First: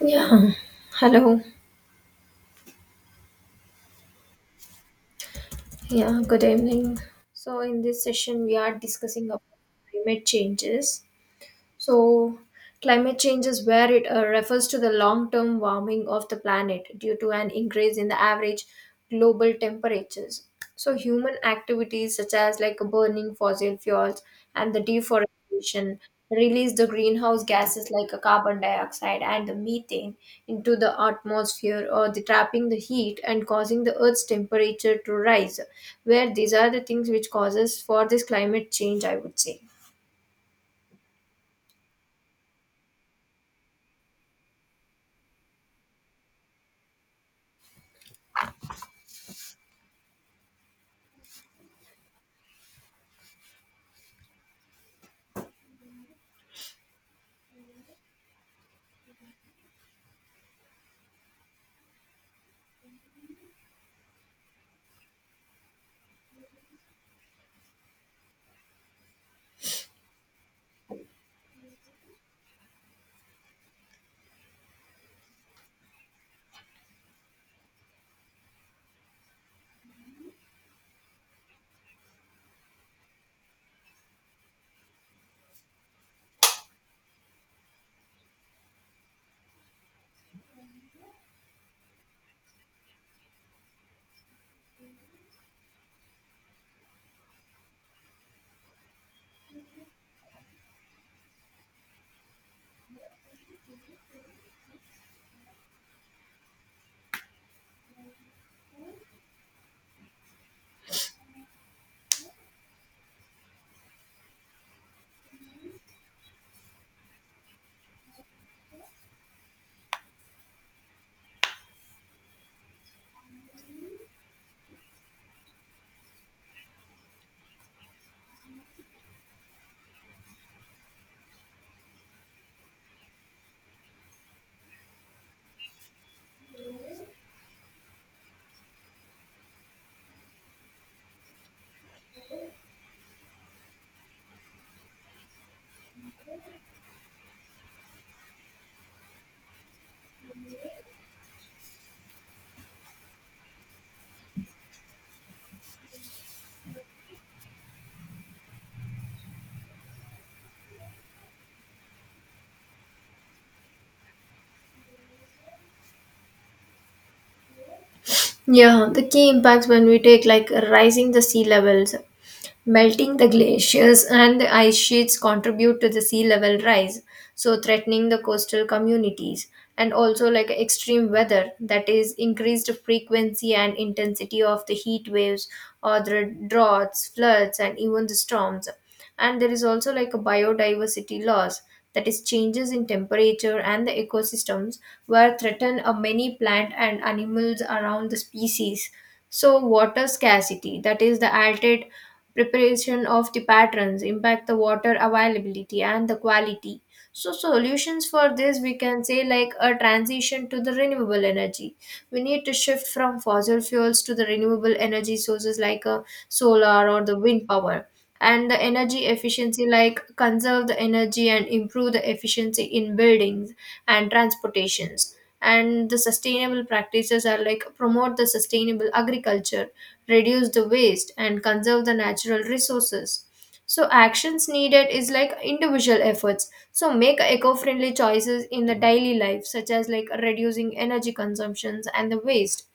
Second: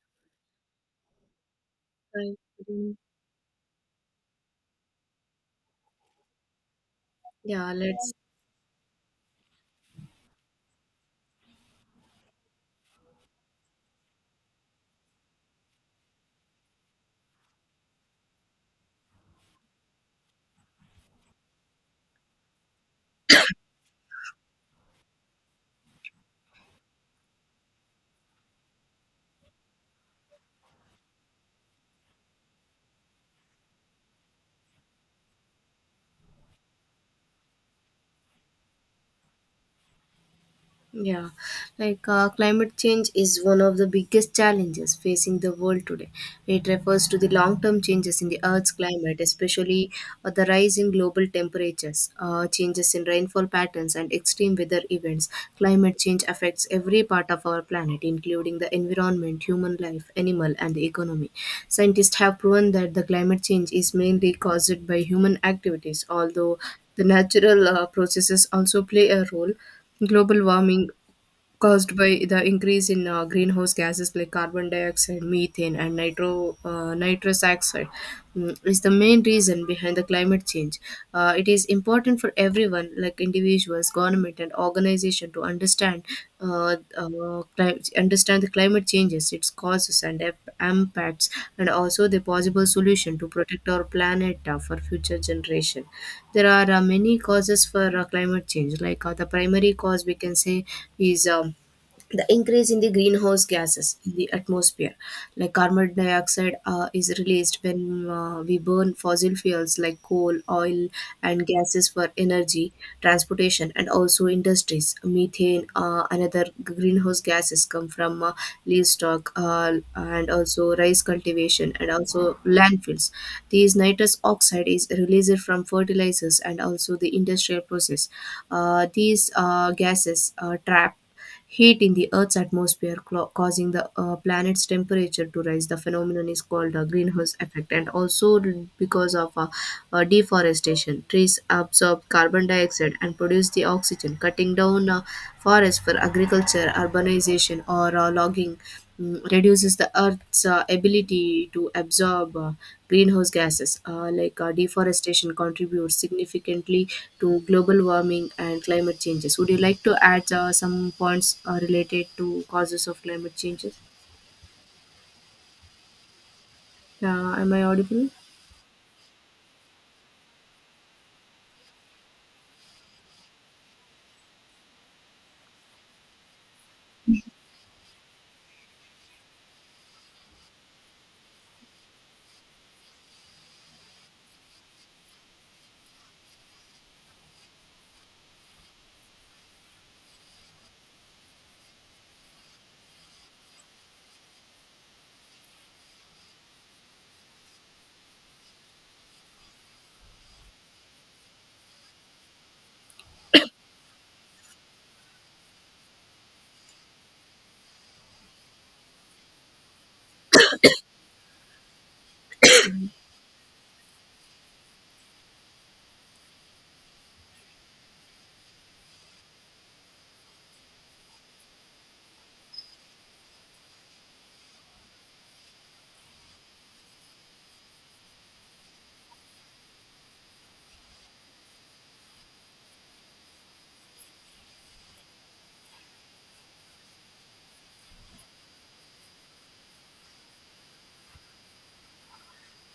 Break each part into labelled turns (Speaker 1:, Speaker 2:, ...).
Speaker 1: Yeah, hello.
Speaker 2: I.
Speaker 1: Yeah, good evening. So,
Speaker 2: Yeah.
Speaker 1: in this
Speaker 2: let's
Speaker 1: session, we are discussing about climate changes. So, climate change is where it refers to the long term warming of the planet due to an increase in the average global temperatures. So, human activities such as like burning fossil fuels and the deforestation release the greenhouse gases like a carbon dioxide and the methane into the atmosphere or the trapping the heat and causing the earth's temperature to rise, where these are the things which causes for this climate change, I would say.
Speaker 2: Yeah, like Climate change is one of the biggest challenges facing the world today. It refers to the long term changes in the Earth's climate, especially the rising global temperatures, changes in rainfall patterns, and extreme weather events. Climate change affects every part of our planet, including the environment, human life, animal, and the economy. Scientists have proven that the climate change is mainly caused by human activities, although the natural processes also play a role. Global warming caused by the increase in greenhouse gases like carbon dioxide, methane, and nitrous oxide is the main reason behind the climate change. It is important for everyone, like individuals, government, and organization, to understand uh, uh, understand the climate changes, its causes and impacts, and also the possible solution to protect our planet for future generation. There are many causes for climate change. The primary cause we can say is the increase in the greenhouse gases in the atmosphere, like carbon dioxide is released when we burn fossil fuels like coal, oil, and gases for energy, transportation, and also industries. Methane, another greenhouse gases, come from livestock, and also rice cultivation and also landfills. These nitrous oxide is released from fertilizers and also the industrial process. These gases are trap heat in the Earth's atmosphere, causing the planet's temperature to rise. The phenomenon is called the greenhouse effect, and also because of deforestation. Trees absorb carbon dioxide and produce the oxygen. Cutting down forests for agriculture, urbanization, or logging reduces the Earth's ability to absorb greenhouse gases. Deforestation contributes significantly to global warming and climate changes. Would you like to add some points related to causes of climate changes? Am I audible?
Speaker 1: Yeah, the key impacts, when we take, like rising the sea levels, melting the glaciers and the ice sheets contribute to the sea level rise, so threatening the coastal communities, and also like extreme weather, that is increased frequency and intensity of the heat waves or the droughts, floods and even the storms. And there is also like a biodiversity loss, that is changes in temperature and the ecosystems where threaten a many plant and animals around the species. So water scarcity, that is the altered preparation of the patterns impact the water availability and the quality. So solutions for this, we can say like a transition to the renewable energy. We need to shift from fossil fuels to the renewable energy sources like a solar or the wind power, and the energy efficiency, like conserve the energy and improve the efficiency in buildings and transportations. And the sustainable practices are like promote the sustainable agriculture, reduce the waste and conserve the natural resources. So actions needed is like individual efforts, so make eco-friendly choices in the daily life such as like reducing energy consumptions and the waste.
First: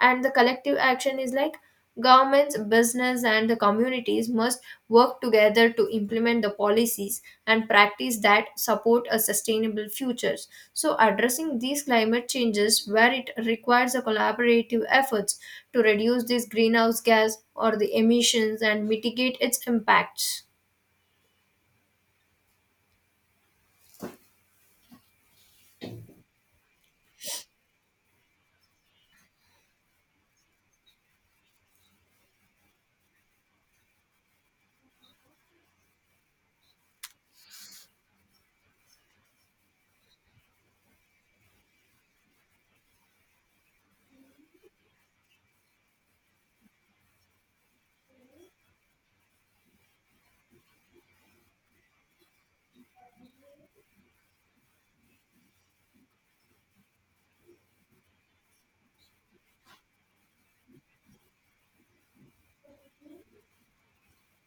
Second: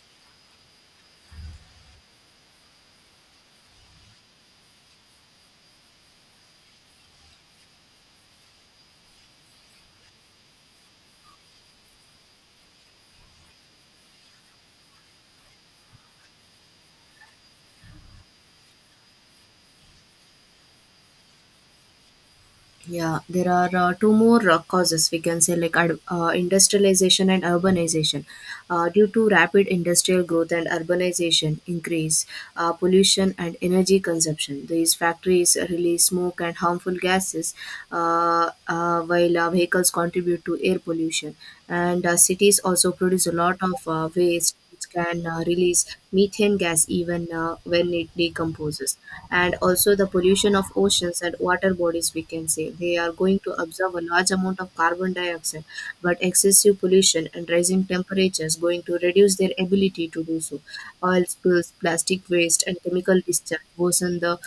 Speaker 1: And the collective action is like governments, business and the communities must work together to implement the policies and practice that support a sustainable futures. So addressing these climate changes, where it requires a collaborative efforts to reduce this greenhouse gas or the emissions and mitigate its impacts.
Speaker 2: Yeah, there are two more causes we can say, like industrialization and urbanization. Due to rapid industrial growth and urbanization increase, pollution and energy consumption. These factories release smoke and harmful gases, while vehicles contribute to air pollution. And cities also produce a lot of waste. It can release methane gas even when it decomposes. And also the pollution of oceans and water bodies, we can say they are going to absorb a large amount of carbon dioxide, but excessive pollution and rising temperatures going to reduce their ability to do so. Oil spills, plastic waste, and chemical discharge worsen the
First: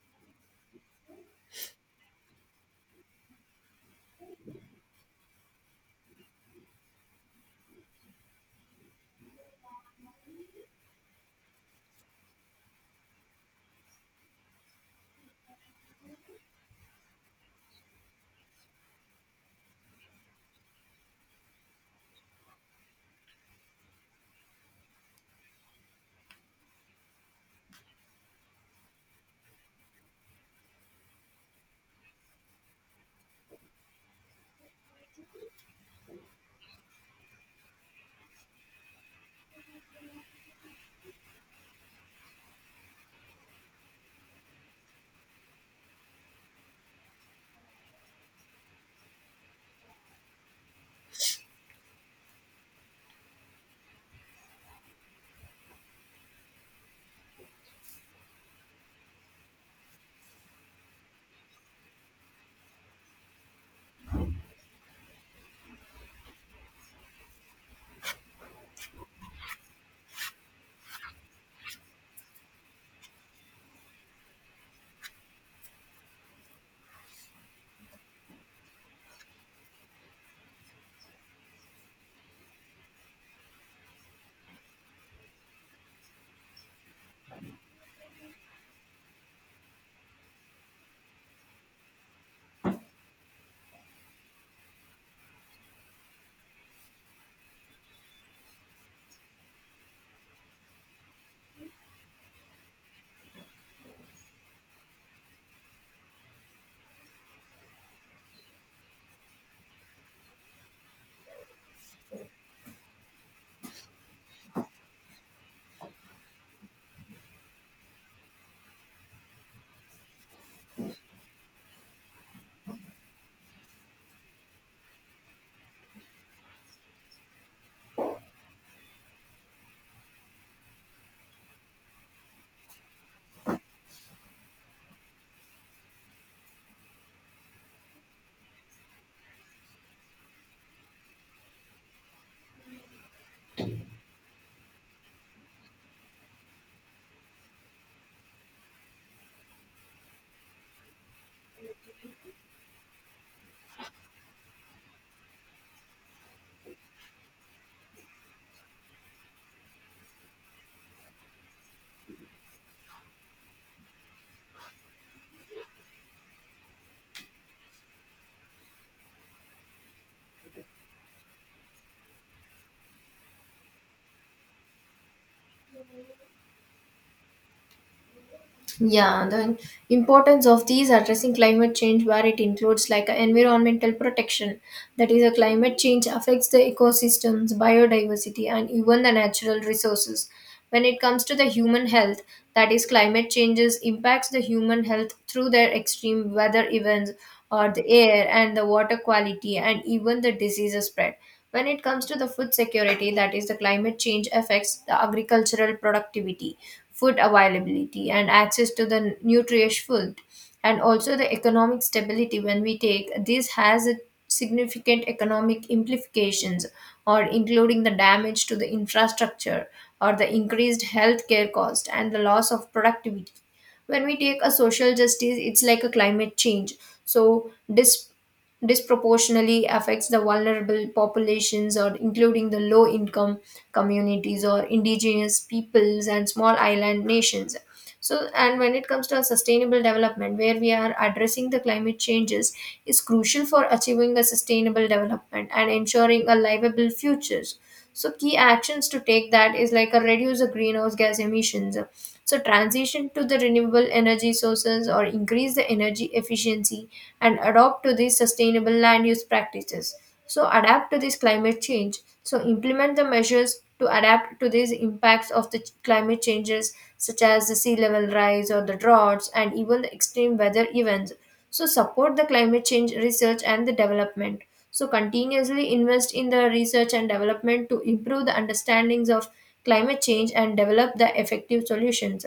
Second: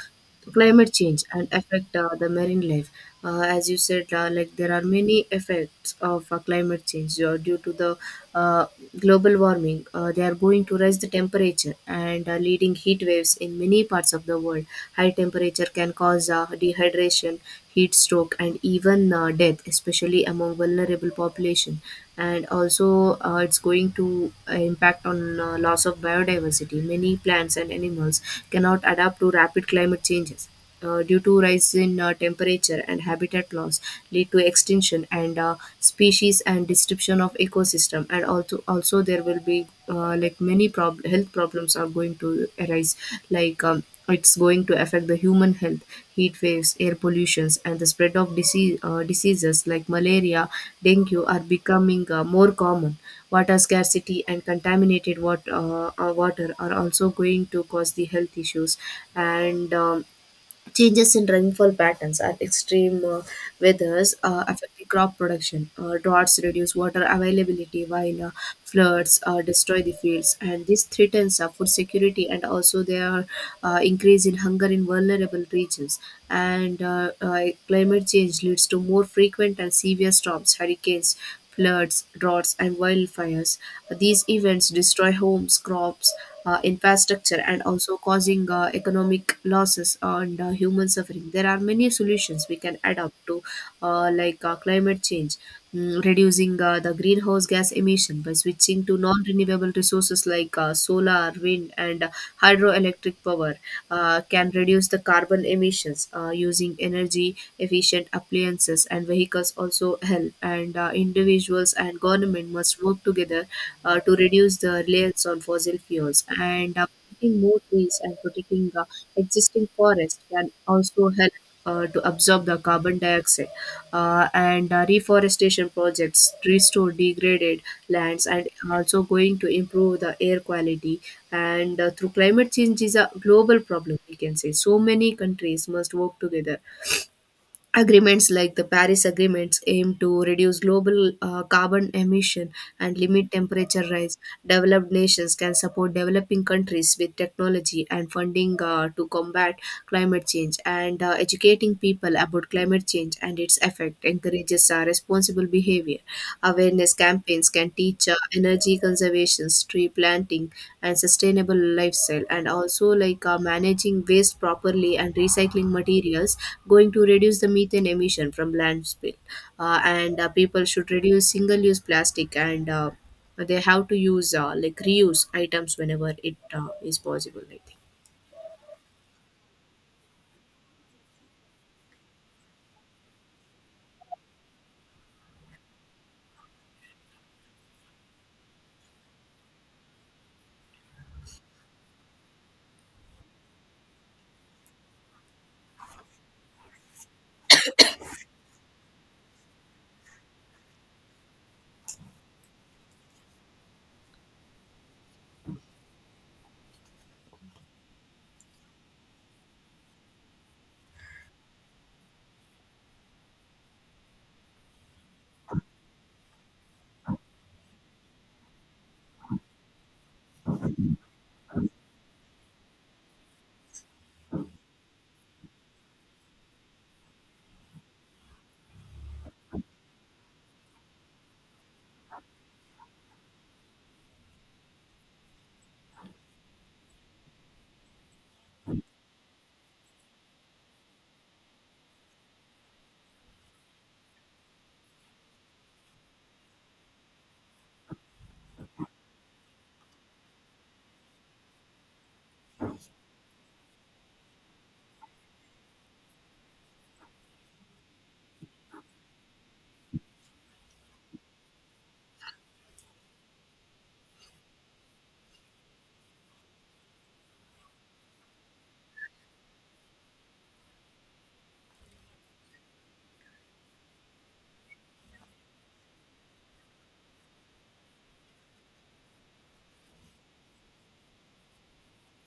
Speaker 2: climate change and affect the marine life. As you said, like there are many effects of climate change due to the uh, global warming. They are going to raise the temperature and leading heat waves in many parts of the world. High temperature can cause dehydration, heat stroke, and even death, especially among vulnerable population. And also it's going to impact on loss of biodiversity. Many plants and animals cannot adapt to rapid climate change changes due to rise in temperature, and habitat loss lead to extinction and species and disruption of ecosystem. And also there will be many health problems are going to arise, like it's going to affect the human health. Heat waves, air pollutions, and the spread of diseases like malaria, dengue are becoming more common. Water scarcity and water are also going to cause the health issues. And changes in rainfall patterns and extreme weathers affecting crop production. Droughts reduce water availability, while floods destroy the fields, and this threatens food security, and also there are increase in hunger in vulnerable regions. And climate change leads to more frequent and severe storms, hurricanes, floods, droughts, and wildfires. These events destroy homes, crops, infrastructure, and also causing economic losses and human suffering. There are many solutions we can adopt to, climate change, reducing the greenhouse gas emission by switching to non renewable resources like solar, wind, and hydroelectric power, can reduce the carbon emissions. Using energy efficient appliances and vehicles also help, and individuals and government must work together to reduce the reliance on fossil fuels. And planting more trees and protecting the existing forest can also help to absorb the carbon dioxide, and reforestation projects restore degraded lands and also going to improve the air quality. And through climate change is a global problem, we can say, so many countries must work together. Agreements like the Paris agreements aim to reduce global carbon emission and limit temperature rise. Developed nations can support developing countries with technology and funding to combat climate change, and educating people about climate change and its effect encourages responsible behavior. Awareness campaigns can teach energy conservation, tree planting, and sustainable lifestyle, and also managing waste properly and recycling materials, going to reduce the methane emission from landfill. And People should reduce single-use plastic, and they have to use, reuse items whenever it is possible, I think.
Speaker 1: Yeah, the importance of these addressing climate change, where it includes like a environmental protection, that is, a climate change affects the ecosystems, biodiversity, and even the natural resources. When it comes to the human health, that is, climate changes impacts the human health through their extreme weather events or the air and the water quality, and even the disease spread. When it comes to the food security, that is, the climate change affects the agricultural productivity, food availability and access to the nutritious food. And also the economic stability, when we take, this has a significant economic implications or including the damage to the infrastructure or the increased healthcare cost and the loss of productivity. When we take a social justice, it's like a climate change so disproportionately affects the vulnerable populations or including the low income communities or indigenous peoples and small island nations. So and when it comes to a sustainable development, where we are addressing the climate changes is crucial for achieving a sustainable development and ensuring a livable futures. So key actions to take, that is like a reduce the greenhouse gas emissions, so transition to the renewable energy sources or increase the energy efficiency and adopt to these sustainable land use practices. So adapt to this climate change, so implement the measures to adapt to these impacts of the climate changes such as the sea level rise or the droughts and even the extreme weather events. So support the climate change research and the development, so continuously invest in the research and development to improve the understandings of climate change and develop the effective solutions.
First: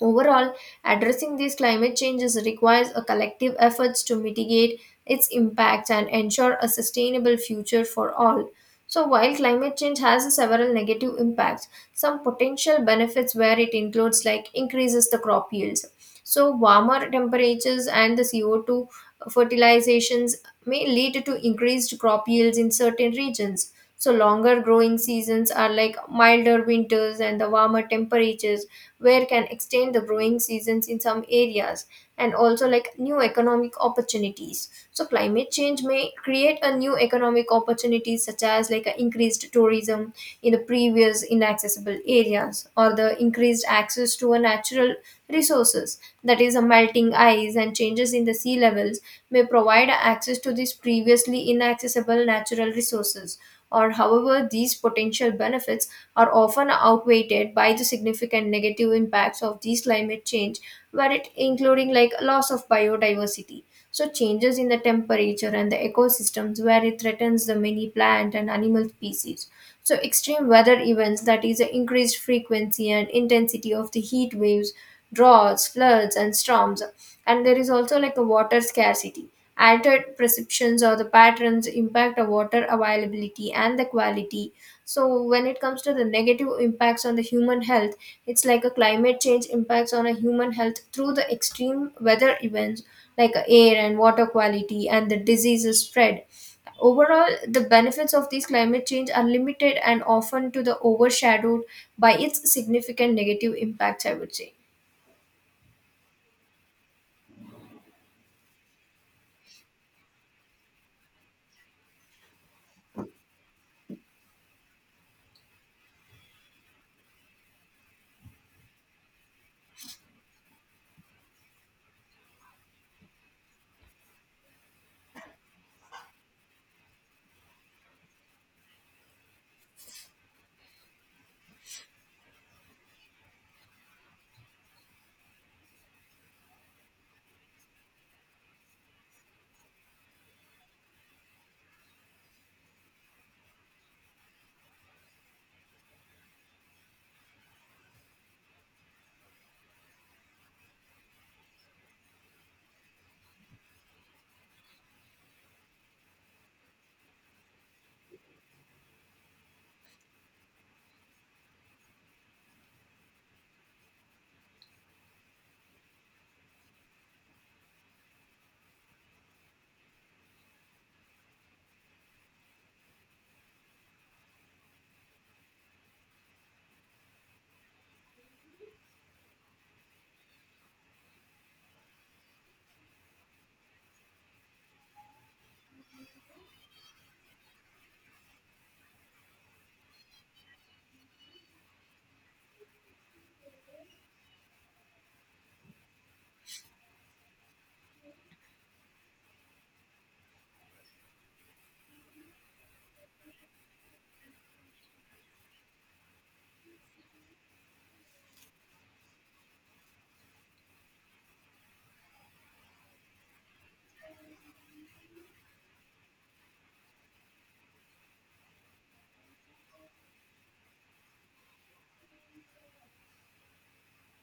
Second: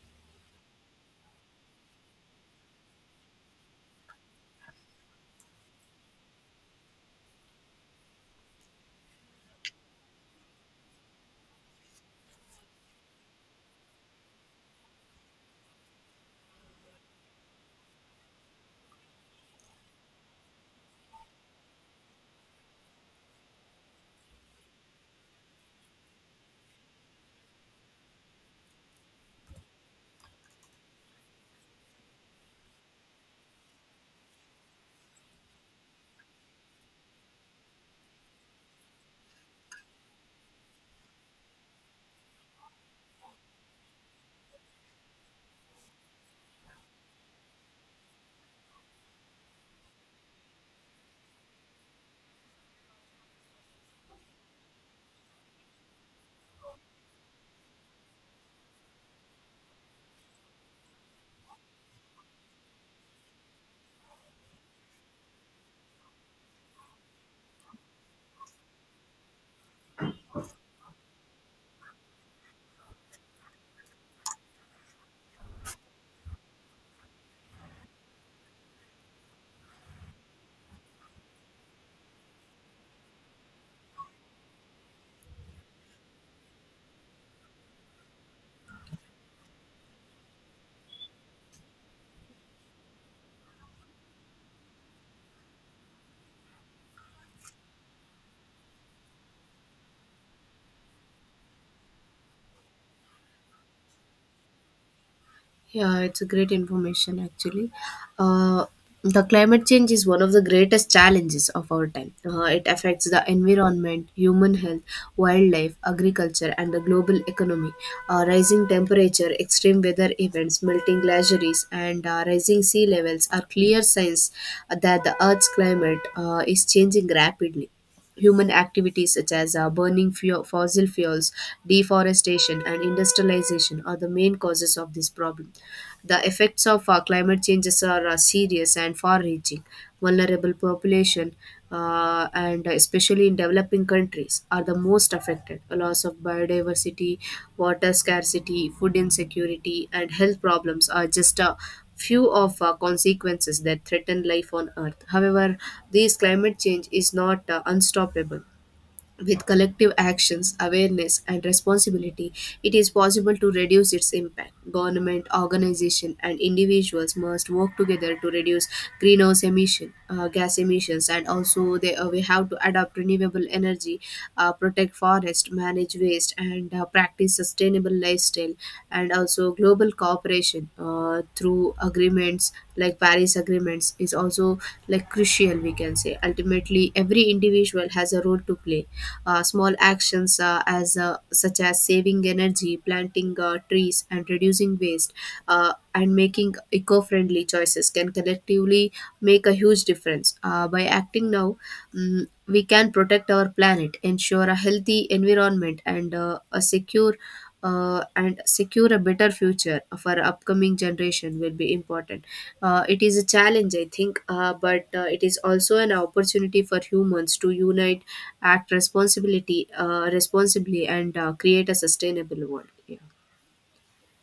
Speaker 1: Overall, addressing these climate changes requires a collective efforts to mitigate its impacts and ensure a sustainable future for all. So while climate change has several negative impacts, some potential benefits where it includes like increases the crop yields. So warmer temperatures and the CO2 fertilizations may lead to increased crop yields in certain regions. So longer growing seasons are like milder winters and the warmer temperatures, where can extend the growing seasons in some areas. And also like new economic opportunities, so climate change may create a new economic opportunities such as like a increased tourism in the previous inaccessible areas or the increased access to a natural resources, that is a melting ice and changes in the sea levels may provide access to these previously inaccessible natural resources. Or however these potential benefits are often outweighed by the significant negative impacts of these climate change, where it including like loss of biodiversity. So changes in the temperature and the ecosystems where it threatens the many plant and animal species. So extreme weather events, that is the increased frequency and intensity of the heat waves, droughts, floods and storms. And there is also like a water scarcity. Altered perceptions or the patterns impact the water availability and the quality. So when it comes to the negative impacts on the human health, it's like a climate change impacts on a human health through the extreme weather events like air and water quality and the diseases spread. Overall the benefits of these climate change are limited and often to the overshadowed by its significant negative impacts, I would say.
Speaker 2: Yeah, it's a great information actually. Uh, the climate change is one of the greatest challenges of our time. It affects the environment, human health, wildlife, agriculture, and the global economy. Rising temperature, extreme weather events, melting glaciers, and rising sea levels are clear signs that the Earth's climate is changing rapidly. Human activities such as burning fossil fuels, deforestation, and industrialization are the main causes of this problem. The effects of climate changes are serious and far-reaching. Vulnerable population, and especially in developing countries, are the most affected. A loss of biodiversity, water scarcity, food insecurity, and health problems are just a few of consequences that threaten life on Earth. However, this climate change is not unstoppable. With collective actions, awareness, and responsibility, it is possible to reduce its impact. Government, organization, and individuals must work together to reduce gas emissions, and also we have to adopt renewable energy, protect forest, manage waste, and practice sustainable lifestyle, and also global cooperation through agreements like Paris agreements is also like crucial. We can say ultimately every individual has a role to play. Small actions as such as saving energy, planting trees, and reducing waste and making eco-friendly choices can collectively make a huge difference. By acting now, we can protect our planet, ensure a healthy environment, and secure a better future for upcoming generation will be important. It is a challenge, I think, but it is also an opportunity for humans to unite, act responsibly, and create a sustainable world. Yeah.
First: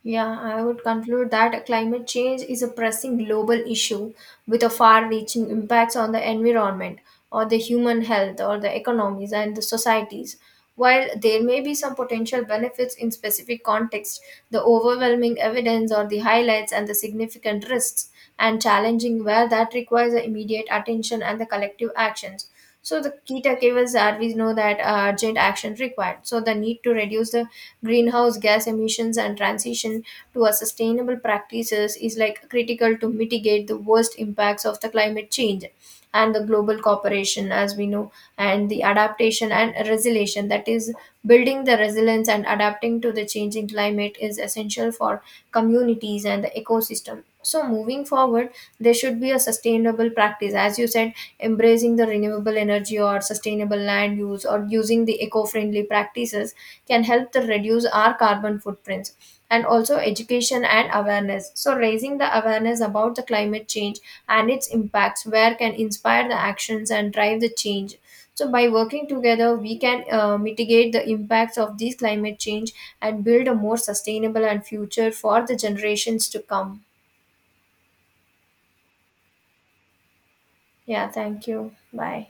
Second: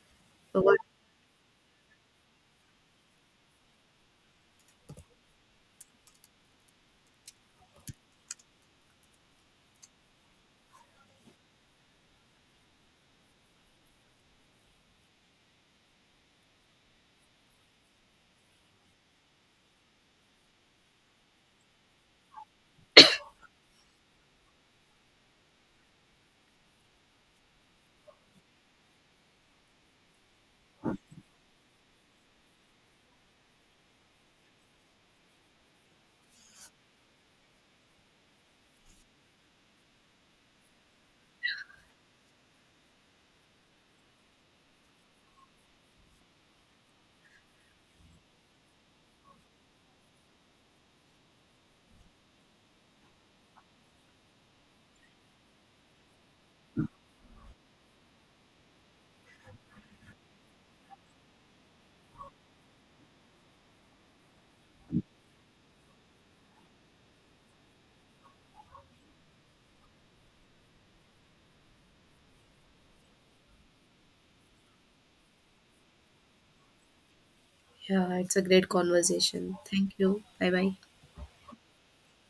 Speaker 1: Yeah,
Speaker 2: So
Speaker 1: I
Speaker 2: what?
Speaker 1: would conclude that climate change is a pressing global issue with a far reaching impacts on the environment or the human health or the economies and the societies. While there may be some potential benefits in specific contexts, the overwhelming evidence or the highlights and the significant risks and challenging where that requires the immediate attention and the collective actions. So the key takeaways are, we know that urgent action required. So the need to reduce the greenhouse gas emissions and transition to a sustainable practices is like critical to mitigate the worst impacts of the climate change and the global cooperation, as we know, and the adaptation and resilience, that is building the resilience and adapting to the changing climate is essential for communities and the ecosystem. So moving forward, there should be a sustainable practice, as you said. Embracing the renewable energy or sustainable land use or using the eco friendly practices can help to reduce our carbon footprints. And also education and awareness. So, raising the awareness about the climate change and its impacts, where can inspire the actions and drive the change. So, by working together, we can mitigate the impacts of these climate change and build a more sustainable and future for the generations to come.
Speaker 2: Yeah, it's a great conversation. Thank you. Bye bye.
Speaker 1: Yeah, thank you. Bye.